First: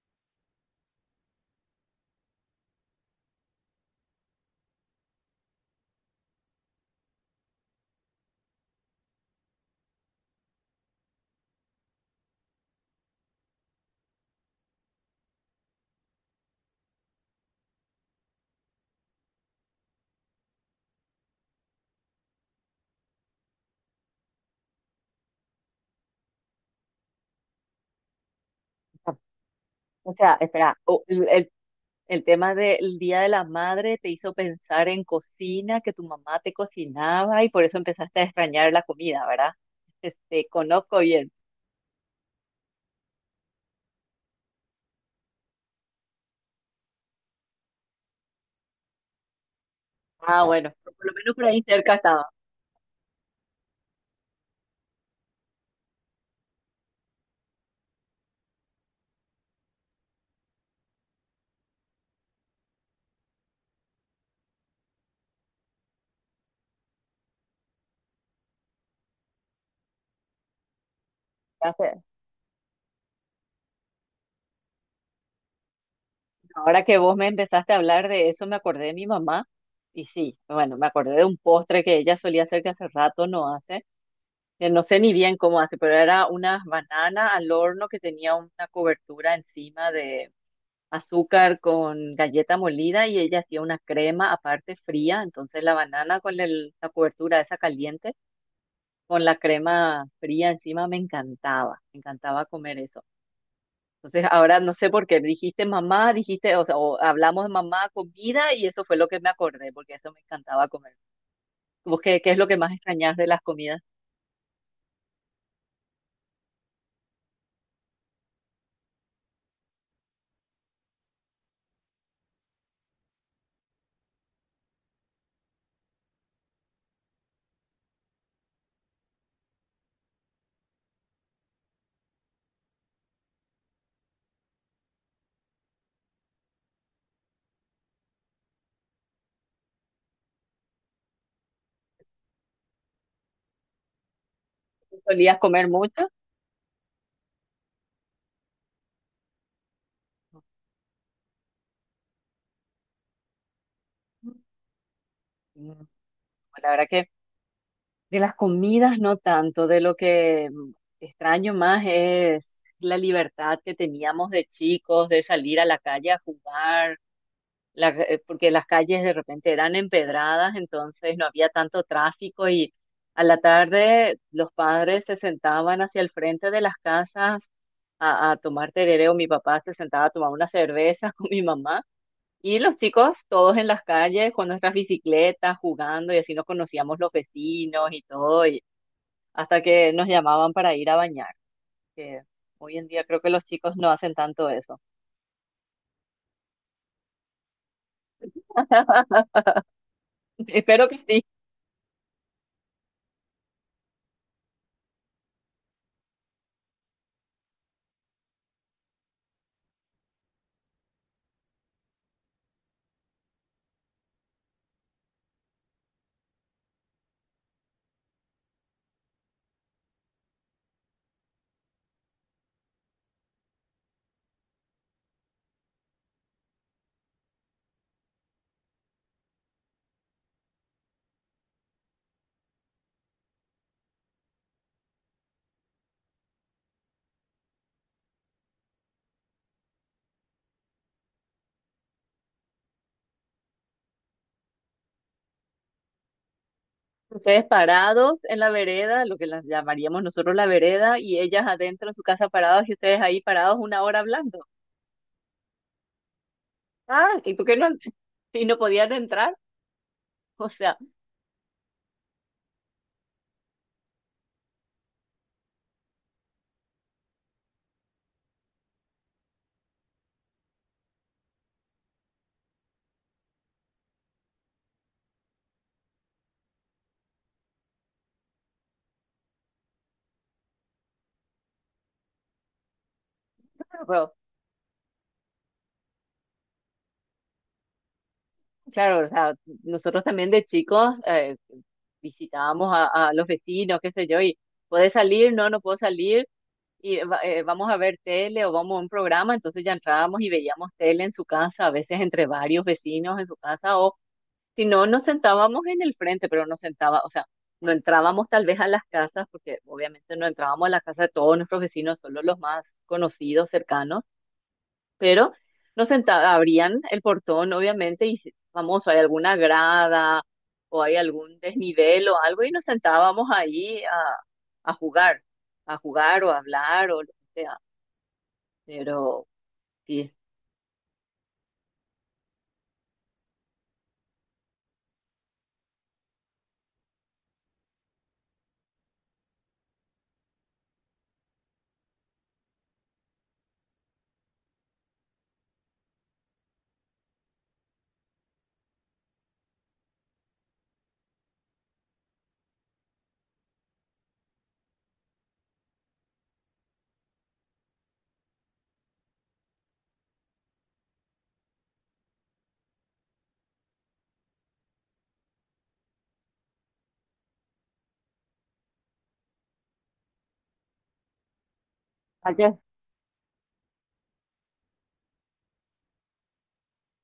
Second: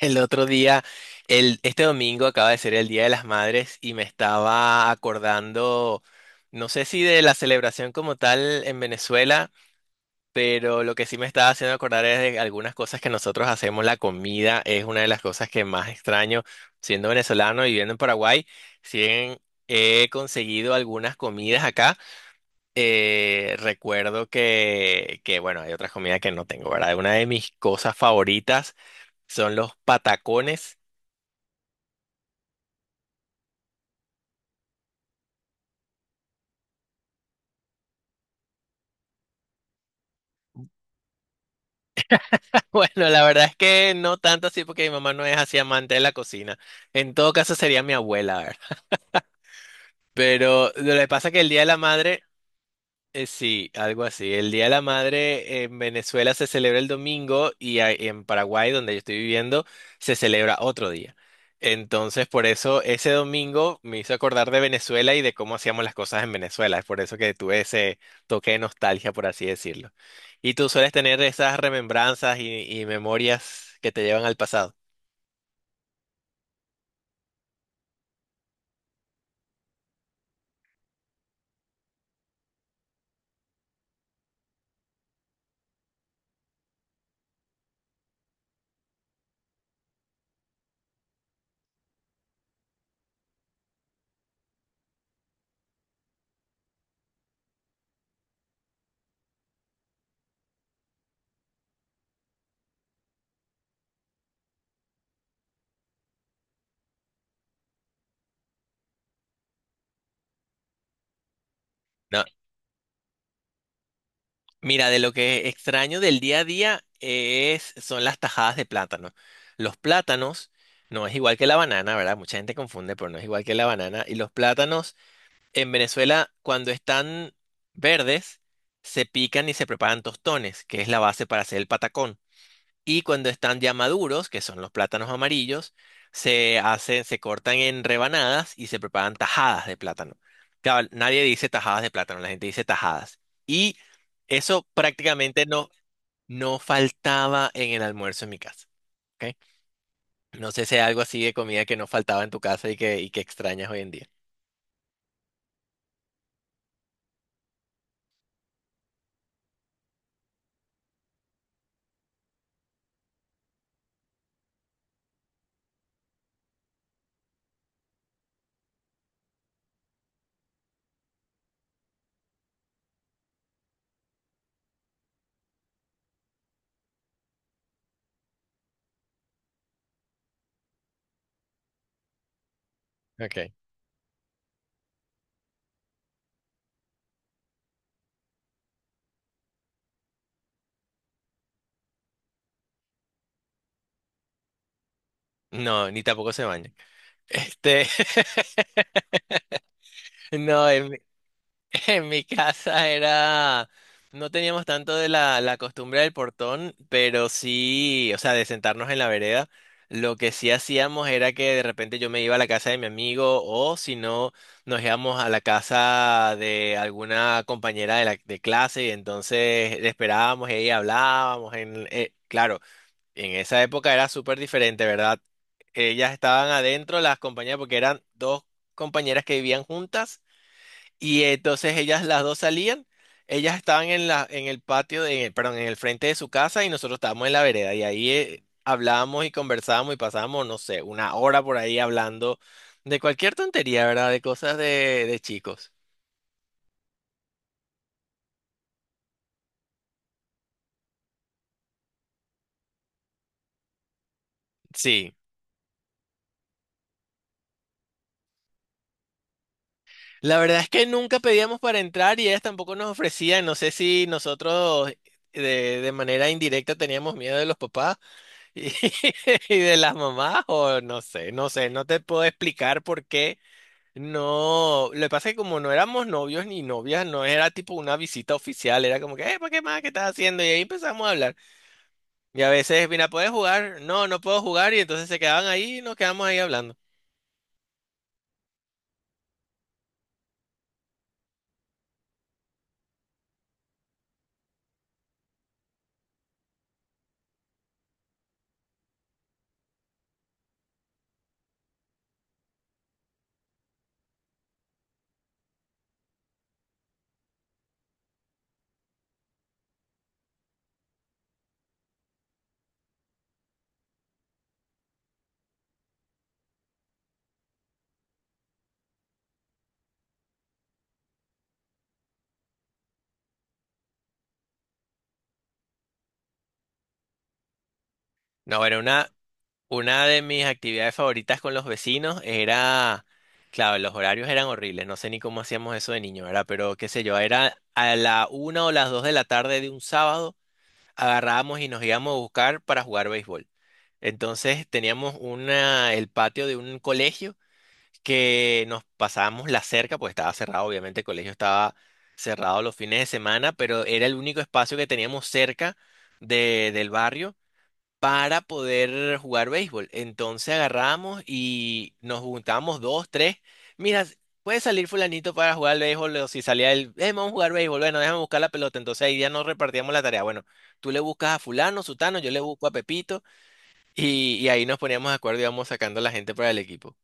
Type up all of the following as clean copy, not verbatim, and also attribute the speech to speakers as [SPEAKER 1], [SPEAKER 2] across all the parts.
[SPEAKER 1] El otro día, este domingo acaba de ser el Día de las Madres y me estaba acordando, no sé si de la celebración como tal en Venezuela, pero lo que sí me estaba haciendo acordar es de algunas cosas que nosotros hacemos. La comida es una de las cosas que más extraño, siendo venezolano y viviendo en Paraguay, si bien he conseguido algunas comidas acá. Recuerdo bueno, hay otras comidas que no tengo, ¿verdad? Una de mis cosas favoritas son los
[SPEAKER 2] O sea, espera,
[SPEAKER 1] patacones.
[SPEAKER 2] el tema del Día de la Madre te hizo pensar en cocina, que tu mamá te cocinaba y por eso empezaste a extrañar la comida, ¿verdad? Este, conozco bien.
[SPEAKER 1] Bueno, la verdad es que no tanto así porque mi mamá no es así amante de la cocina. En todo caso sería mi abuela, ¿verdad?
[SPEAKER 2] Ah,
[SPEAKER 1] Pero
[SPEAKER 2] bueno,
[SPEAKER 1] lo
[SPEAKER 2] por
[SPEAKER 1] que
[SPEAKER 2] lo
[SPEAKER 1] pasa es
[SPEAKER 2] menos
[SPEAKER 1] que
[SPEAKER 2] por
[SPEAKER 1] el Día
[SPEAKER 2] ahí
[SPEAKER 1] de la
[SPEAKER 2] cerca
[SPEAKER 1] Madre,
[SPEAKER 2] estaba.
[SPEAKER 1] sí, algo así. El Día de la Madre en Venezuela se celebra el domingo y en Paraguay, donde yo estoy viviendo, se celebra otro día. Entonces, por eso ese domingo me hizo acordar de Venezuela y de cómo hacíamos las cosas en Venezuela. Es por eso que tuve ese toque de nostalgia, por así decirlo. ¿Y tú sueles tener esas
[SPEAKER 2] Ya sé.
[SPEAKER 1] remembranzas y memorias que te llevan al pasado?
[SPEAKER 2] Ahora que vos me empezaste a hablar de eso, me acordé de mi mamá y sí, bueno, me acordé de un postre que ella solía hacer que hace rato no hace. Que No sé ni bien cómo hace, pero era una banana al horno que tenía una cobertura encima de azúcar con galleta molida y ella hacía una crema aparte fría, entonces la banana con la cobertura esa caliente, con la crema fría encima me encantaba comer eso. Entonces ahora no sé por qué dijiste mamá, dijiste, o sea, o hablamos de mamá, comida y eso fue lo que me acordé, porque eso me encantaba comer. ¿Vos qué, qué es lo que más extrañas de las comidas?
[SPEAKER 1] Mira, de lo que extraño del día a día es, son las tajadas de plátano. Los plátanos, no es igual que la banana, ¿verdad? Mucha gente confunde, pero no es igual que la banana. Y los plátanos en Venezuela, cuando están verdes, se pican y se preparan tostones, que es la base para hacer el patacón. Y cuando están ya maduros, que son los plátanos amarillos, se hacen, se cortan en rebanadas y se preparan tajadas de plátano. Claro, nadie dice tajadas de plátano, la gente dice tajadas. Y eso
[SPEAKER 2] ¿Solías
[SPEAKER 1] prácticamente no,
[SPEAKER 2] comer mucho?
[SPEAKER 1] no faltaba en el almuerzo en mi casa. ¿Ok? No sé si hay algo así de comida que no faltaba en tu casa y que extrañas hoy en día.
[SPEAKER 2] Mm, La verdad que de las comidas no tanto, de lo que extraño más es la libertad que teníamos de chicos, de salir a la calle a jugar, porque las calles de repente eran empedradas, entonces no había tanto tráfico y a la tarde los padres se sentaban hacia el frente de las casas a tomar tereré o mi papá se sentaba a tomar una cerveza con mi mamá. Y los chicos
[SPEAKER 1] Okay.
[SPEAKER 2] todos en las calles con nuestras bicicletas jugando y así nos conocíamos los vecinos y todo, y hasta que nos llamaban para ir a bañar, que hoy en día creo que los chicos no hacen tanto eso.
[SPEAKER 1] No, ni tampoco se bañan. Este, no,
[SPEAKER 2] Espero que
[SPEAKER 1] en
[SPEAKER 2] sí.
[SPEAKER 1] En mi casa era, no teníamos tanto de la costumbre del portón, pero sí, o sea, de sentarnos en la vereda. Lo que sí hacíamos era que de repente yo me iba a la casa de mi amigo o si no, nos íbamos a la casa de alguna compañera de clase y entonces le esperábamos y ahí hablábamos. Claro, en esa época era súper diferente, ¿verdad? Ellas estaban adentro, las compañeras, porque eran dos compañeras que vivían juntas y entonces ellas las dos salían, ellas estaban en en el patio, perdón, en el frente de su casa y nosotros estábamos en la vereda y ahí hablábamos y conversábamos y pasábamos, no sé, una hora por ahí hablando de cualquier tontería, ¿verdad? De cosas de chicos.
[SPEAKER 2] Ustedes parados en la vereda, lo que las llamaríamos nosotros la vereda, y ellas adentro en su casa parados y ustedes ahí parados una hora hablando.
[SPEAKER 1] Sí.
[SPEAKER 2] Ah, ¿y por qué no? Y no podían entrar.
[SPEAKER 1] La
[SPEAKER 2] O
[SPEAKER 1] verdad es
[SPEAKER 2] sea,
[SPEAKER 1] que nunca pedíamos para entrar y ellas tampoco nos ofrecían, no sé si nosotros de, de manera indirecta teníamos miedo de los papás y, y de las mamás o no sé, no sé, no te puedo explicar por qué. No, lo que pasa es que como no éramos novios ni novias, no era tipo una visita oficial, era como que, ¿para qué más? ¿Qué estás haciendo? Y ahí empezamos a hablar. Y a veces, mira, ¿puedes jugar? No,
[SPEAKER 2] bueno,
[SPEAKER 1] no puedo jugar. Y entonces se quedaban ahí y nos quedamos ahí hablando.
[SPEAKER 2] claro, o sea, nosotros también de chicos visitábamos a los vecinos, qué sé yo, y ¿puedes salir? No, no puedo salir y vamos a ver tele o vamos a un programa, entonces ya entrábamos y veíamos tele en su casa, a veces entre varios vecinos en su casa, o si no, nos sentábamos en el frente, pero nos sentaba, o sea, no entrábamos tal vez a las casas, porque obviamente no entrábamos a la casa de todos nuestros vecinos, solo los más conocidos, cercanos, pero nos sentaba, abrían el portón, obviamente, y famoso, hay alguna grada o hay algún desnivel o algo, y nos sentábamos ahí a jugar, a jugar o a hablar o lo que sea.
[SPEAKER 1] No, era una,
[SPEAKER 2] Pero
[SPEAKER 1] una
[SPEAKER 2] sí,
[SPEAKER 1] de mis actividades favoritas con los vecinos era, claro, los horarios eran horribles, no sé ni cómo hacíamos eso de niño, ¿verdad? Pero qué sé yo, era a la una o las dos de la tarde de un sábado, agarrábamos y nos íbamos a buscar para jugar béisbol. El patio de un colegio que nos pasábamos la cerca, pues estaba cerrado, obviamente el colegio estaba cerrado los fines de semana, pero era el único espacio que teníamos cerca del barrio para poder jugar béisbol. Entonces agarramos y nos juntábamos dos, tres. Mira, ¿puede salir fulanito para jugar al béisbol? O si salía él, vamos a jugar béisbol, bueno, déjame buscar la pelota". Entonces ahí ya nos repartíamos la tarea. Bueno, tú le buscas a fulano, sutano, yo le
[SPEAKER 2] acá,
[SPEAKER 1] busco a Pepito. Y ahí nos poníamos de acuerdo y íbamos sacando a la gente para el equipo.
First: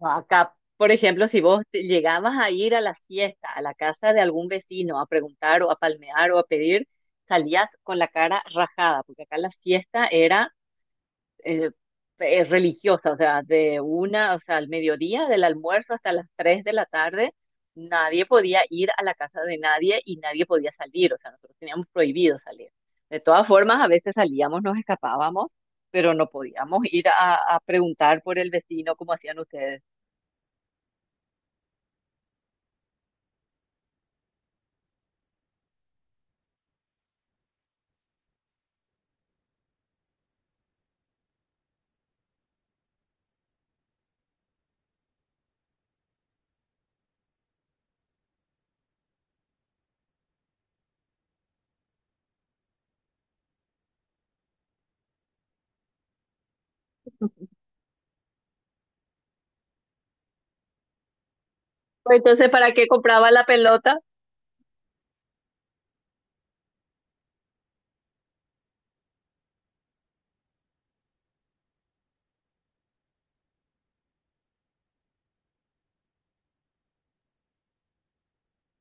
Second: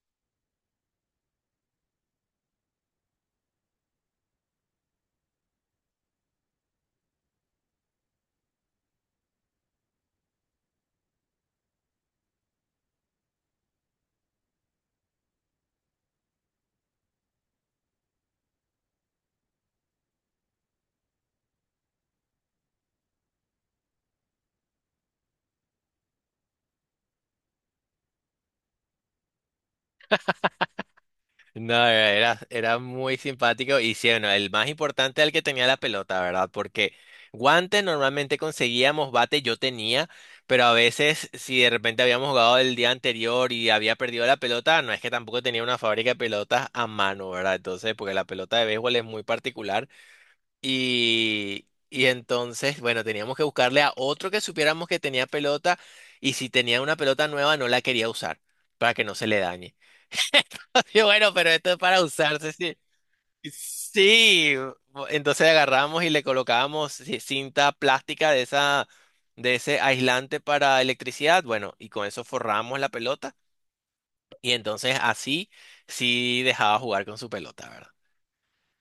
[SPEAKER 2] acá, por ejemplo, si vos llegabas a ir a la fiesta, a la casa de algún vecino, a preguntar o a palmear o a pedir, salías con la cara rajada, porque acá la fiesta era eh, religiosa, o sea, de una, o sea, al mediodía, del almuerzo hasta las 3 de la tarde, nadie podía ir a la casa de nadie y nadie podía salir, o sea, nosotros teníamos prohibido salir. De todas formas, a veces salíamos, nos escapábamos, pero no podíamos ir a preguntar por el vecino como hacían ustedes.
[SPEAKER 1] No, era, Era muy simpático y sí, bueno, el más importante era el que tenía la pelota, ¿verdad? Porque guantes normalmente conseguíamos, bate yo tenía, pero a veces si de repente habíamos jugado el día anterior y había perdido la pelota, no es que tampoco tenía una fábrica de pelotas a mano, ¿verdad? Entonces, porque la pelota de béisbol es muy particular. Y entonces, bueno, teníamos que buscarle a otro que supiéramos que tenía pelota y si tenía una pelota nueva no la quería usar para que no se le dañe. Y bueno, pero esto es para
[SPEAKER 2] Pues entonces,
[SPEAKER 1] usarse,
[SPEAKER 2] ¿para
[SPEAKER 1] sí.
[SPEAKER 2] qué compraba la pelota?
[SPEAKER 1] Sí, entonces agarramos y le colocábamos cinta plástica de esa, de ese aislante para electricidad, bueno, y con eso forramos la pelota y entonces así sí dejaba jugar con su pelota, ¿verdad?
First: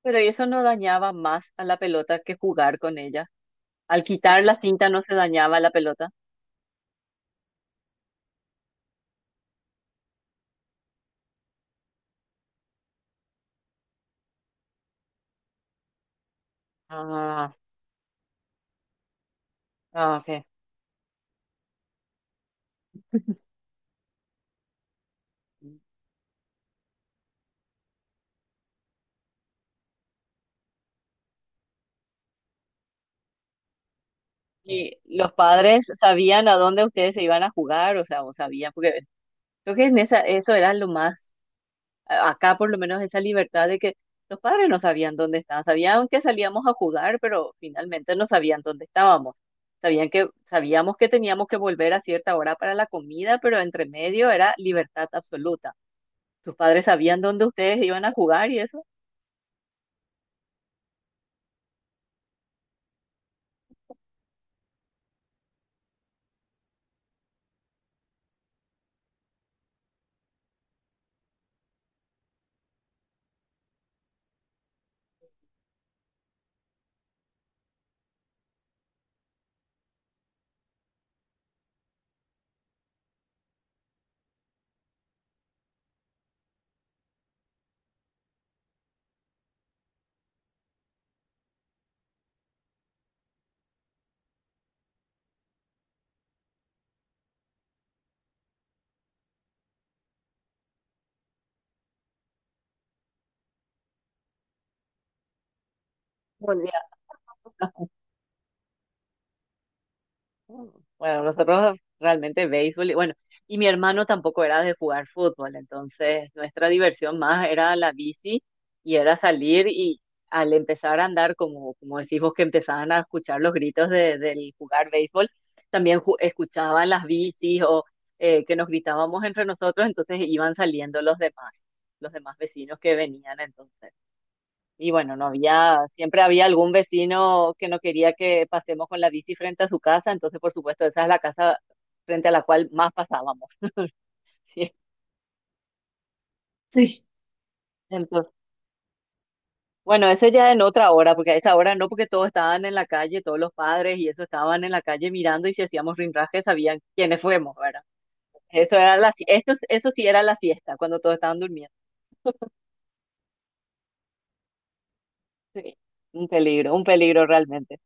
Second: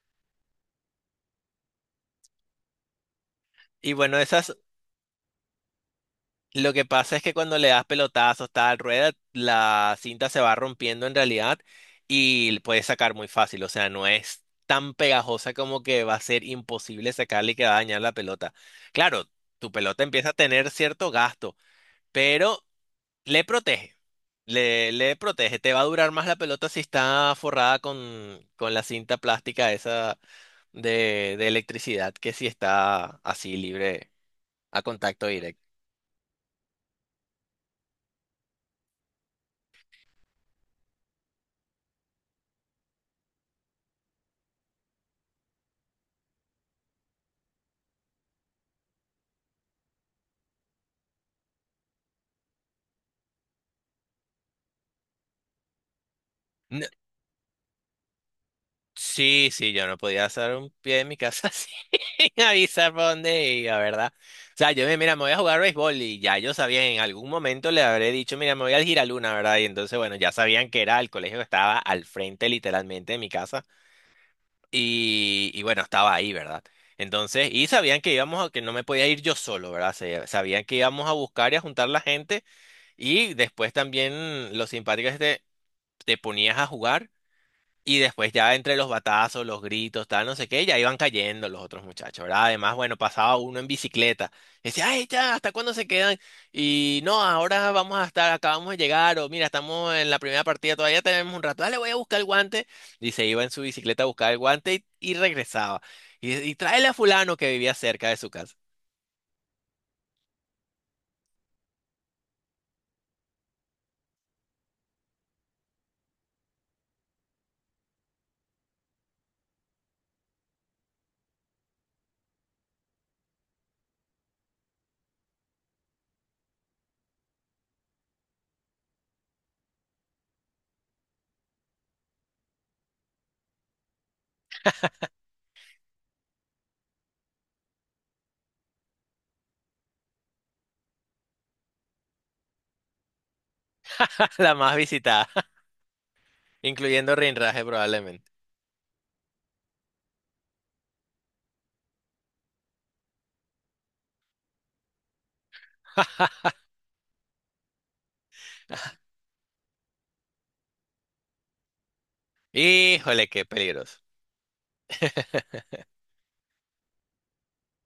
[SPEAKER 2] Pero eso no dañaba más a la pelota que jugar con ella.
[SPEAKER 1] Y
[SPEAKER 2] Al
[SPEAKER 1] bueno, esa
[SPEAKER 2] quitar la cinta no se dañaba la pelota.
[SPEAKER 1] Lo que pasa es que cuando le das pelotazos, tal rueda, la cinta se va rompiendo en realidad y le puedes sacar muy fácil. O sea, no es tan pegajosa como que va a ser imposible sacarle
[SPEAKER 2] Ah,
[SPEAKER 1] y que va a dañar la pelota. Claro, tu pelota
[SPEAKER 2] ah,
[SPEAKER 1] empieza a
[SPEAKER 2] ok.
[SPEAKER 1] tener cierto gasto, pero le protege. Le protege. Te va a durar más la pelota si está forrada con la cinta plástica esa de electricidad que si está así libre a
[SPEAKER 2] Y
[SPEAKER 1] contacto
[SPEAKER 2] los
[SPEAKER 1] directo.
[SPEAKER 2] padres sabían a dónde ustedes se iban a jugar, o sea, o sabían, porque creo que en esa, eso era lo más, acá por lo menos esa libertad de que los padres no sabían dónde estaban, sabían que salíamos a jugar, pero finalmente no sabían dónde estábamos. Sabían que, sabíamos que teníamos que volver a cierta hora para la comida, pero entre medio era libertad absoluta. Tus padres sabían dónde ustedes iban a jugar y eso.
[SPEAKER 1] Sí, sí, yo no podía hacer un pie en mi casa sin avisar por dónde iba, ¿verdad? O sea, mira, me voy a jugar béisbol y ya yo sabía, en algún momento le habré dicho, mira, me voy al Giraluna, ¿verdad? Y entonces, bueno, ya sabían que era el colegio que estaba al frente literalmente de mi casa y bueno, estaba ahí, ¿verdad? Entonces, y sabían que íbamos a, que no me podía ir yo solo, ¿verdad? Sabían que íbamos a buscar y a juntar la gente y después también lo simpático es que te ponías a jugar. Y después ya entre los batazos, los gritos, tal, no sé qué, ya iban cayendo los otros muchachos, ¿verdad? Además, bueno, pasaba uno en bicicleta y decía, ay, ya, ¿hasta cuándo se quedan? Y no, ahora vamos a estar, acabamos de llegar, o mira, estamos en la primera partida, todavía tenemos un rato, dale, voy a buscar el guante. Y se iba en su bicicleta a buscar el guante y regresaba. Y tráele a fulano que vivía cerca de su casa,
[SPEAKER 2] Bueno, nosotros realmente béisbol, y bueno, y mi hermano tampoco era de jugar fútbol, entonces nuestra diversión más era la bici y era salir y al empezar a andar, como, como decís vos, que empezaban a escuchar los gritos de, del jugar béisbol, también escuchaban las bicis o que nos gritábamos entre nosotros, entonces iban saliendo los demás vecinos que venían entonces. Y bueno, no había, siempre había algún vecino que no quería que pasemos con la bici frente a su casa, entonces por supuesto esa es la casa frente a la cual más pasábamos.
[SPEAKER 1] la
[SPEAKER 2] ¿sí?
[SPEAKER 1] más visitada,
[SPEAKER 2] Sí.
[SPEAKER 1] incluyendo Rinraje probablemente.
[SPEAKER 2] Entonces, bueno, eso ya en otra hora, porque a esa hora no, porque todos estaban en la calle, todos los padres y eso estaban en la calle mirando y si hacíamos rinraje sabían quiénes fuimos, ¿verdad? Eso era la, eso sí era la fiesta, cuando todos estaban durmiendo.
[SPEAKER 1] Híjole, qué peligroso.
[SPEAKER 2] Sí, un peligro realmente.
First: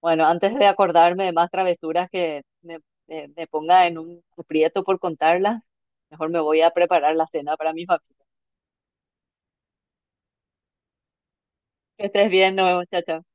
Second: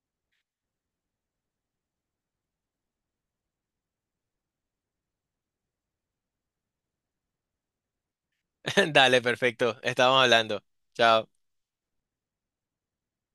[SPEAKER 2] Bueno, antes de acordarme de más travesuras que me, me ponga en un aprieto por contarlas, mejor me voy a preparar la cena para mi familia.
[SPEAKER 1] Dale, perfecto, estamos hablando. Chao.
[SPEAKER 2] Que estés bien, nos vemos, chao, chao.